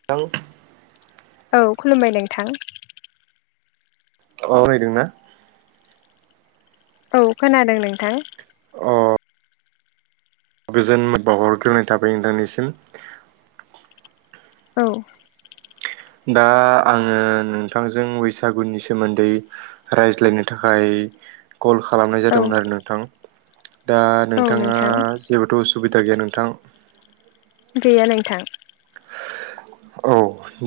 [unintelligible] औ खुलुमबाय नोंथां। औवरायदों ना? औ खोनादों नोंथां। अ गोजोन बावहरग्रोनाय थाबाय नोंथांनिसिम औ दा आंङो नोंथांजों बैसागुनि सोमोन्दै रायज्लायनो थाखाय कल खालामनाय औ जादोंमोन आरो नोंथां दा औ नोंथांङा नोंथां जेबोथ' उसुबिदा गैया नोंथां। गैया नोंथां। औ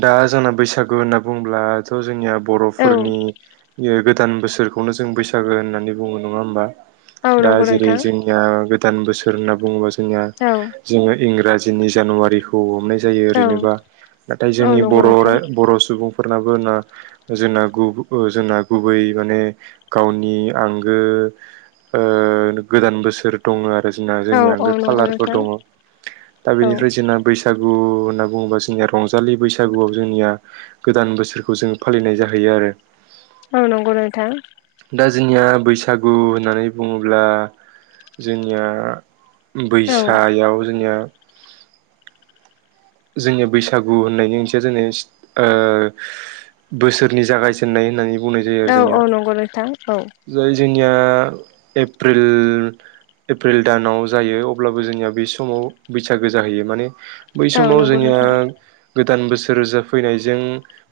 दा जोंना बैसागु होनना बुंब्ला स' जोंनिया औ बर'फोरनि यो गोदान बोसोरखौनो जों बैसागो होननानै बुंङो नंङा होमबा? औ दा नंगौ जेरै नोंथां जों निया गोदान बोसोर होनना बुंङोबा जोंनिया औ जोंङो इंराजिनि जानुवारिखौ हमनाय जायो औ ओरैनोबा नाथाय औ जोंनि नंगौ बर' रो नोंथां बर' सुबुंफोरनाबो ना जोंना गुब जोंना गुबै माने गावनि आंगो ओ गोदान बोसोर दंङ आरो जोंना औ जोंनि औ आंगो नंगौ खालारफोर नोंथां दंङ दा औ बेनिफ्राय जोंना बैसाग गु होनना बुंङोबा जोंनिया रंजालि बैसागुआव जोंनिया गोदान बोसोरखौ जोंङो फालिनाय जाहैयो आरो। औ नंगौ नोंथां। दा जोंनिया बैसागु होननानै बुंङोब्ला जोंनिया औ बैसायाव जोंनिया जोंनिया बैसागु होननायनि ओंथिया जोंनिया सिथ ओ बोसोरनि जागायजेननाय होननानै बुंनाय जायो आरो औ औ जोंनिया नंगौ नोंथां औ जाय जोंनिया एप्रिल एप्रिल दानाव जायो अब्लाबो जोंनिया बे समाव बैसागो जाहैयो माने बै औ समाव नंगौ जोंनिया नोंथां गोदान बोसोर जाफैनायजों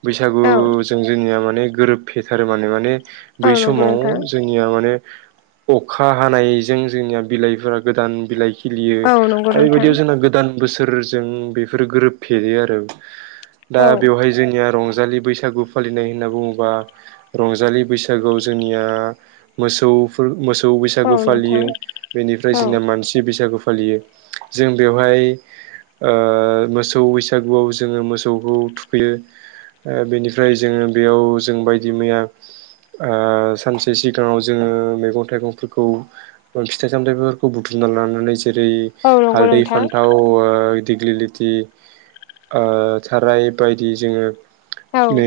बैसागु औ जों जोंनिया माने गोरोबफेथारो माने माने औ बै नंगौ समाव नोंथां जों निया माने अखा हानायजों जोंनिया बिलाइफोरा गोदान बिलाइ खिलियो औ नंगौ आरो नोंथां बेबायदियाव जोंना गोदान बोसोरजों बेफोर गोरोबफेयो आरो दा औ बेवहाय जोंनिया रं रजालि बैसागु फालिनाय होनना बुङोबा रंजालि बैसागोआव जोंनिया मोसौ मोसौ औ बैसागु नोंथां फालियो बेनिफ्राय औ जोंना मानसि बैसागु फालियो जों बेवहाय ओ ओ मोसौ बैसागुआव जोङो मोसौखौ थुखैयो ओ बेनिफ्राय जोङो बेयाव जों बायदि मैया ओ सानसे सिगाङाव जोङो मैगं थाइगंफोरखौ फिथाइ सामथाइफोरखौ बुथुमना लानानै जेरै औ नंगौ हालदै नोंथां फान्थाव ओ दिग्लिलि दि ओ साराइ बायदि जोङो औ मे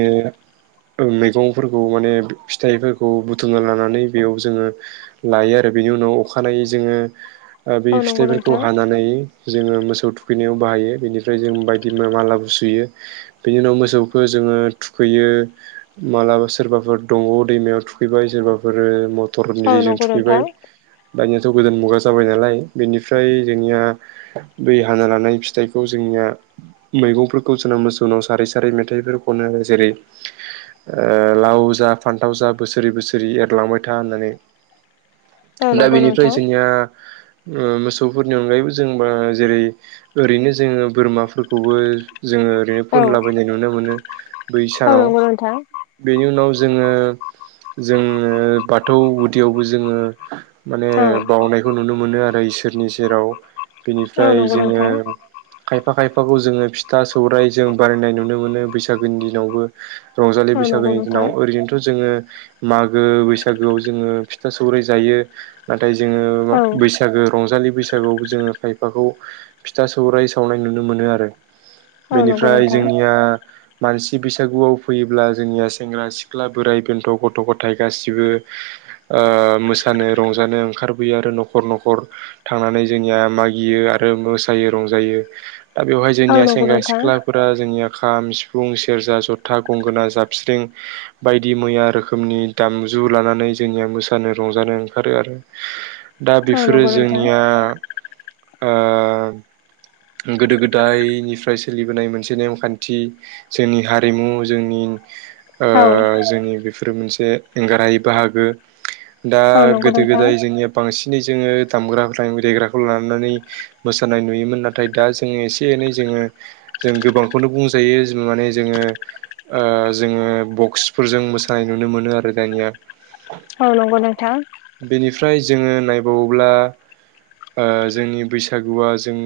ओ मैगंफोरखौ माने फिथाइफोरखौ बुथुमना लानानै बेयाव जोङो लायो आरो बेनि उनाव अखानायै जोङो ओ बे औ नंगौ फिथाइफोरखौ नोंथां हानानै जोङो मोसौ थुखैनायाव बाहायो। बेनिफ्राय जों बायदि मालाबो सुयो बेनि उनाव मोसौखौ जोङो थुखैयो। मालाबा सोरबाफोर दंग' दैमायाव थुखैबाय सोरबाफोर मट टरनि औ दैजों नंगौ थुखैबाय। नोंथां दानियाथ गोदान मुगा जाबाय नालाय बेनिफ्राय जोंनिया बै हाना लानाय फिथाइ खौ जोंनिया मैगंफोरखौ जोंना मोसौनाव सारै सारै मेथाइफोर खनो जेरै ओ लाव जा फान्थाव जा बोसोरे बोसोरे एरलांबाय था होननानै औ दा नंगौ बेनिफ्राय नोंथां जोंनिया ओ मोसौफोरनि अनगायैबो जों बा जेरै ओरैनो जोङो बोरमाफोरखौबो जोङो ओरैनो औ फोनलाबायनाय नुनो मोनो बै औ सानाव। नंगौ नोंथां बेनि उनाव जोङो जोङो बाथौ गुदियावबो जोङो माने औ बावनायखौ नुनो मोनो आरो इसोरनि सेराव औ बिनिफ्राय नंगौ जोङो नोंथां खायफा खायफाखौ जोङो फिथा सौराइ जों बानायनाय नुनो मोनो बैसागोनि दिनावबो। रंजालि औ नंगौ बैसागोनि दिनाव नोंथां ओरैनोथ' जोङो मागो बैसागोआव जोङो फिथा सौराइ जायो। नाथाय जोङो औ बैसागो रंजालि बैसागोआव जोङो खायफाखौ फिथा सौराइ सावनाय नुनो मोनो आरो औ नंगौ बेनिफ्राय नोंथां जोंनिया मानसि बैसागुआव फैयोब्ला जोंनिया सेंग्रा सिख्ला बोराइ बेन्थ' गथ' गथाय गासिबो ओ मोसानो रंजानो ओंखारबोयो आरो न'खर न'खर थांनानै जोंनिया मागियो आरो मोसायो रंजायो। दा बेवहाय औ जोंनिया नंगौ सेंग्रा नोंथां सिख्ला फोरा जोंनिया खाम, सिफुं, सेरजा, जथा, गंगोना जाबस्रिं बायदि मैया रोखोमनि दामजु लानानै जोंनिया मोसानो रंजानो ओंखारो आरो। दा औ बेफोरो नंगौ नोंथां जोंनिया ओ गोदो गोदायनिफ्राय सोलिबोनाय मोनसे नेमखान्थि। जोंनि हारिमु जोंनि ओ औ जोंनि बेफोरो मोनसे एंगारहायै बाहागो। दा औ नंगौ गोदो नोंथां गोदाय जोंनिया बांसिनै जोङो दामग्रा देग्राखौ लानानै मोसानाय नुयोमोन नाथ थाय दा जोङो एसे एनै जोङो जों गोबांखौनो बुंजायो माने जोङो ओ जोङो बक्सफोरजों मोसानाय नुनो मोनो आरो दानिया। औ नंगौ नोंथां। बेनिफ्राय जोङो नायबावोब्ला ओ जोंनि बैसागुआ जों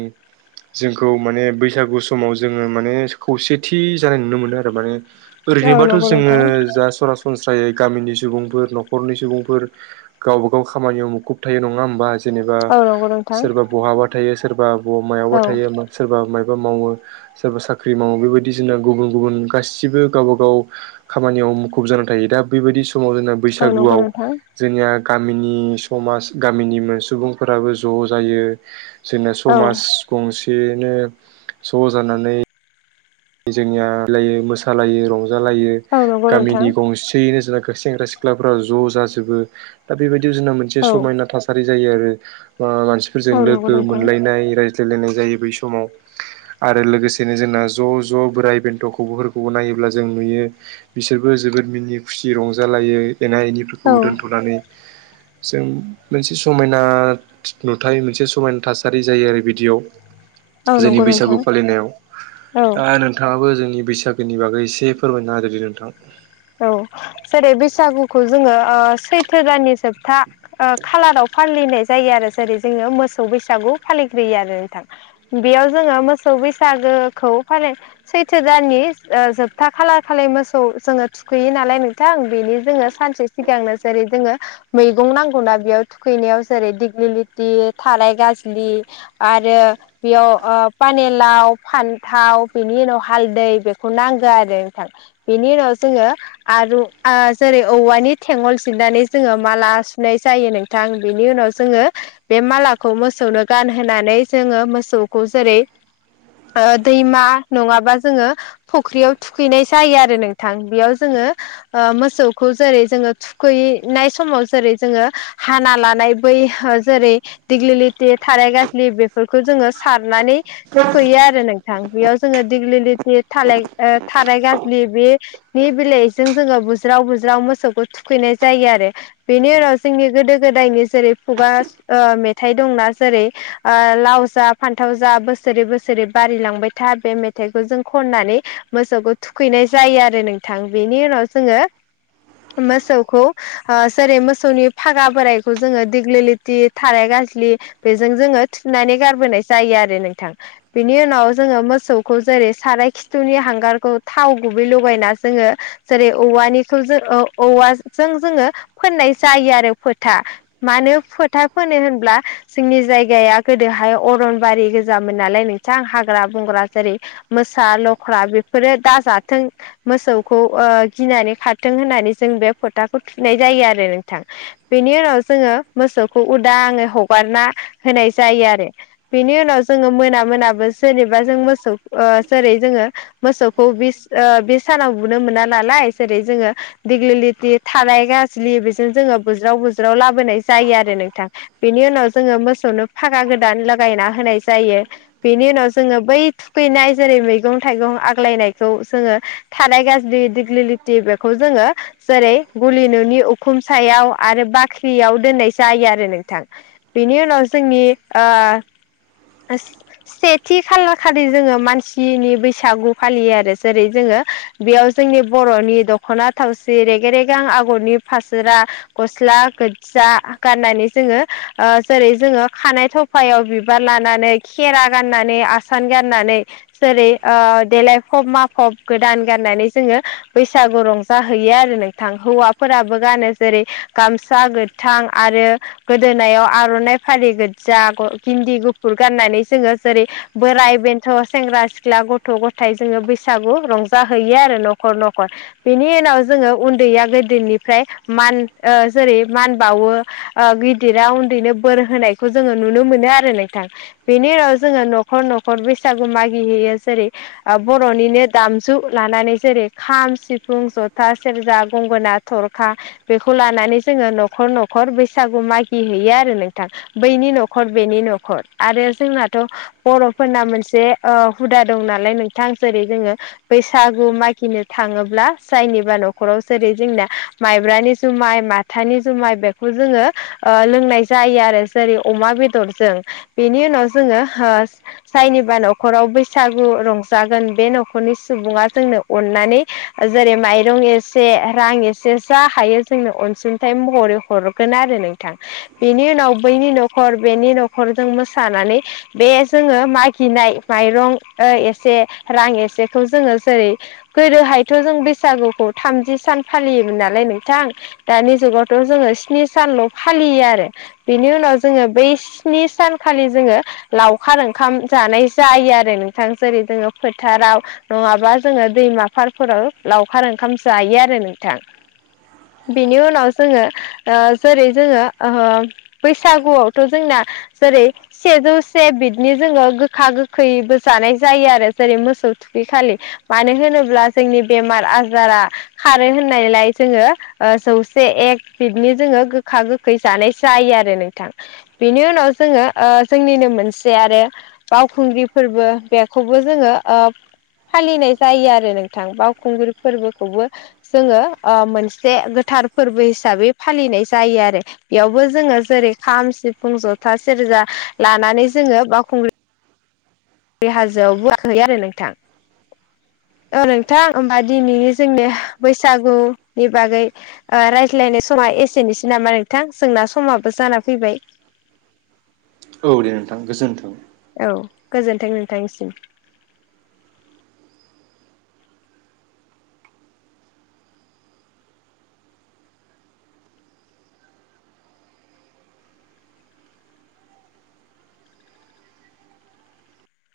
जोंखौ माने बैसागु समाव जोंङो माने खौसेथि जानाय नुनो मोनो आरो माने औ ओरैनोबाथ' नंगौ जोंङो नोंथां जा सरासनस्रायै गामिनि सुबुंफोर न'खरनि सुबुंफोर गावबागाव खामानियाव मुखुब थायो नंङा होमबा जेनेबा औ नंगौ नोंथां सोरबा बहाबा थायो सोरबा ब मायावबा औ थायो सोरबा मायबा मावो सोरबा साख्रि मावो बेबायदि जोंना गुबुन गुबुन गासिबो गावबागाव खामानियाव मुखुब जानानै थायो दा बेबायदि समाव जोंना औ नंगौ बैसागुआव नोंथां जोंनिया गामिनि समाज गामिनि सुबुंफोराबो ज' जायो जोंना औ समाज गंसेयैनो ज' जानानै जोंनिया [unintelligible] मोसालायो रंजालायो औ नंगौ नोंथां गामिनि गंसेयैनो जोंना सेंग्रा सिख सिख्लाफोरा ज' जाजोबो दा बेबायदि जोंना मोनसे औ नंगौ नोंथां औ समायना थासारि जायो आरो ओ मानसि फोरजों औ लोगो मोनलायनाय रायज्लायलायनाय जायो बै समाव आरो लोगोसेनो जोंना ज' ज' बोराइ बेन्थ'खौबो फोरखौबो नायोब्ला जों नुयो बिसोरबो जोबोद मिनि खुसि रंजालायो एना एनिफोरखौ दोनथ'नानै जों मोनसे समायना नुथाय मोनसे समायना थासारि जायो आरो बिदियाव जोंनि नंगौ नोंथां बैसागु फालिनायाव औ दा नोंथाङाबो जोंनि बैसागोनि बागै एसे फोरमायना होदोदे नोंथां औ जेरै बैसागुखौ जोंङो ओह सैथो दाननि जोबथा ओह खालाराव फालिनाय जायो आरो जेरै जोङो मोसौ बैसागु फालिग्रोयो आरो नोंथां बेयाव जोङो मोसौ बैसागोखौ फालि सैथो दाननि जोबथा खालार खालि मोसौ जोंङो थुखैयो नालाय नोंथां बेनि जोंङो सानसे सिगांनो जेरै जोंङो मैगं नांगौनाा बेयाव थुखैनायाव जेरै दिग्लि लिथि थाराय गाज्लि आरो बेयाव पानिलाव फान्थाव बिनि उनाव हालदै बेखौ नांगो आरो नोंथां बिनि उनाव जोंङो आरो जेरै औवानि थेंगल जिरनानै जोंङो माला सुनाय जायो नों थां बिनि उनाव जोंङो बे मालाखौ मोसौनो गानहोनानै जोंङो मोसौखौ जेरै दैमा नङाबा जोंङो फख्रियाव थुखैनाय जायो आरो नों थान बेयाव जोङो मोसौखौ जेरै जोंङो थुखैैनाय समाव जेरै जोङो हाना लानाय बै जेरै दिग्लि लिथि थाराय गाज्लि बेफोरखौ जोङो सारनानै थुखैयो आरो नोंथां बेयाव जोङो दिग्लि लिथि थालाय थाराय गाज्लि बे नि बेलइजों जोंङो बुज्राव बुज्राव मोसौखौ थुखैनाय जायो आरो बेनि उनाव जोंनि गोदो गोदायनि जेरै खुगा मेथाइ दंना जेरै ओह लाव जा फान्थाव जा बोसोरै बोसोरै बारिलांबाय था बे मेथाइखौ जों खननानै मोसौखौ थुखैनाय जायो आरो नोंथां बेनि उनाव जोंङो मोसौखौ जेरै मोसौनि फागा बोराइखौ जोङो दिग्लिथि थाराय गाज्लि बेजों जोङो थुनानै गारबोनाय जायो आरो नोंथां बिनि उनाव जोंङो मोसौखौ जेरै साराय खिथुनि हांगारखौ थाव गुबैलु लगायना जोंङो जेरै औवानिखौ जो ओह औवाजों जोंङो फोननाय जायो आरो फोथा मानो फोथा फोनो होनब्ला जोंनि जायगाया गोदोहाय अरनबारि गोजामोन नालाय नों थां हाग्रा बंग्रा जेरै मोसा लख्रा बेफोरो दाजाथों मोसौखौ ओ गिनानै खारथों होननानै जों बे फोथाखौ थुनाय जायो आरो नोंथां बेनि उनाव जोङो मोसौखौ उदाङै हगारना होनाय जायो आरो बिनि उनाव जोङो मोना मोनाबो जेनेबा जों मोसौ ओ जेरै जोङो मोसौखौ बि ओ बे सानाव बुनो मोना नालाय जेरै जोङो दिग्लिलिथि थाराइ गाज्लि बेजों जोङो बुज्राव बुज्राव लाबोनाय जायो आरो नोंथां। बेनि उनाव जोङो मोसौनो फागा गोदान लागायना होनाय जायो। बेनि उनाव जोङो बै थुखैनाय जेरै मैगं थाइगं आग्लायनायखौ जोङो थाराइ गाज्लि दिग्लिलिथि बेखौ जोङो जेरै गलि न'नि उखुम सायाव आरो बाख्रियाव दोननाय जायो आरो नोंथां। बेनि उनाव जोंनि ओ सेथि खालार खालि जोङो मानसिनि बैसागु फालियो आरो जेरै जोङो बेयाव जोंनि बर'नि दख'ना थावसि रेगे रेगां आगरनि फासोरा गस्ला गोजा गाननानै जोङो ओ जेरै जोङो खानाय थाव फायाव बिबार लानानै खेरा गाननानै आसान गाननानै जेरै देलायफ'ब माफ'ब गोदान गाननानै जोङो बैसागु रंजाहैयो आरो नोंथां हौवाफोराबो गानो जेरै गामसा गोथां आरो गोदोनायाव आर'नाइ फालि गोजा ग गिन्दि गुफुर गाननानै जोङो जेरै बोराय बेन्थ, ' सेंग्रा सिख्ला, गथ' गथाय जोङो बैसागु रंजाहैयो आरो न'खर न'खर। बेनि उनाव जोङो उन्दैया गेदेरनिफ्राय मान ओ जेरै मान बावो ओ गिदिरा उन्दैनो बोर होनायखौ जोङो नुनो मोनो आरो नोंथां। बेनि उनाव जोङो न'खर न'खर बैसागु मागिहैयो जेरै बर'निनो दामजु लानानै जेरै खाम, सिफुं, जथा, सेरजा, गंगोना, थरखा बेखौ लानानै जोङो न'खर न'खर बैसागु मागिहैैयो आरो नोंथां। बैनि न'खर बेनि न'खर आरो जोंनाथ' बर'फोरना मोनसे ओ हुदा दं नालाय नोंथां जेरै जोङो बैसागु मागिनो थाङोब्ला जायनिबा न'खराव जेरै जोंना माइब्रानि जुमाय मा थानि जुमाय बेखौ जोङो ओ लोंनाय जायो आरो जेरै अमा बेदरजों। बेनि उनाव जोङो हो जायनिबा न'खराव बैसागु रंजागोन बे न'ख रनि सुबुङा जोंनो अननानै जेरै माइरं एसे रां एसे जा हायो जोंनो अनसुंथाइ महरै हरगोन आरो नोंथां। बेनि उनाव बैनि न'खर बेनि न'खर जों मोसानानै बे जोङो मागिनाय माइरं ओ एसे रां एसेखौ जोङो जेरै गोदोहायथ' जों बैसागुखौ थामजि सान फालियोमोन नालाय नोंथां दानि जुगावथ' जोङो स्नि सानल' फालियो आरो। बिनि उनाव जोङो बै स्नि सानखालि जोङो लावखार ओंखाम जानाय जायो आरो नोंथां जेरै जोङो फोथाराव नङाब्ला जोङो दैमा फारफोराव लावखार ओंखाम जायो आरो नोंथां। बिनि उनाव जोङो ओ जेरै जोङो ओ बैसागुआवथ' जोंना जेरै सेजौ से बिटनि जोङो गोखा गोखैबो जानाय जायो आरो जेरै मोसौ थु खै खालि मानो होनोब्ला जोंनि बेमार आजारा खारो होननायलाय जोङो जौसे एक बिटनि जोङो गोखा गोखै जानाय जायो आरो नोंथां। बेनि उनाव जोङो ओ जोंनिनो मोनसे आरो बावखुंग्रि फोरबो बेखौबो जोङो ओ फालिनाय जायो आरो नोंथां बावखुंग्रि फोरबोखौबो जोङो ओ मोनसे गोथार फोर्बो हिसाबै फालिनाय जायो आरो। एयावबो जोङो जेरै खाम, सिफुं, जथा, सेरजा लानानै जोङो बावखुंग्रि ग्रि हाजोआवबो गाखोयो आरो नोंथां। ओ नोंथां ओमबा दिनिनि जोंनि ह बैसागु नि बागै ओ रायज्लायनाय समा एसेनोसै नामा नोंथां जोंना समाबो जाना फैबाय। औ दे नोंथां गोजोनथों। औ गोजोनथों नोंथांनिसिम।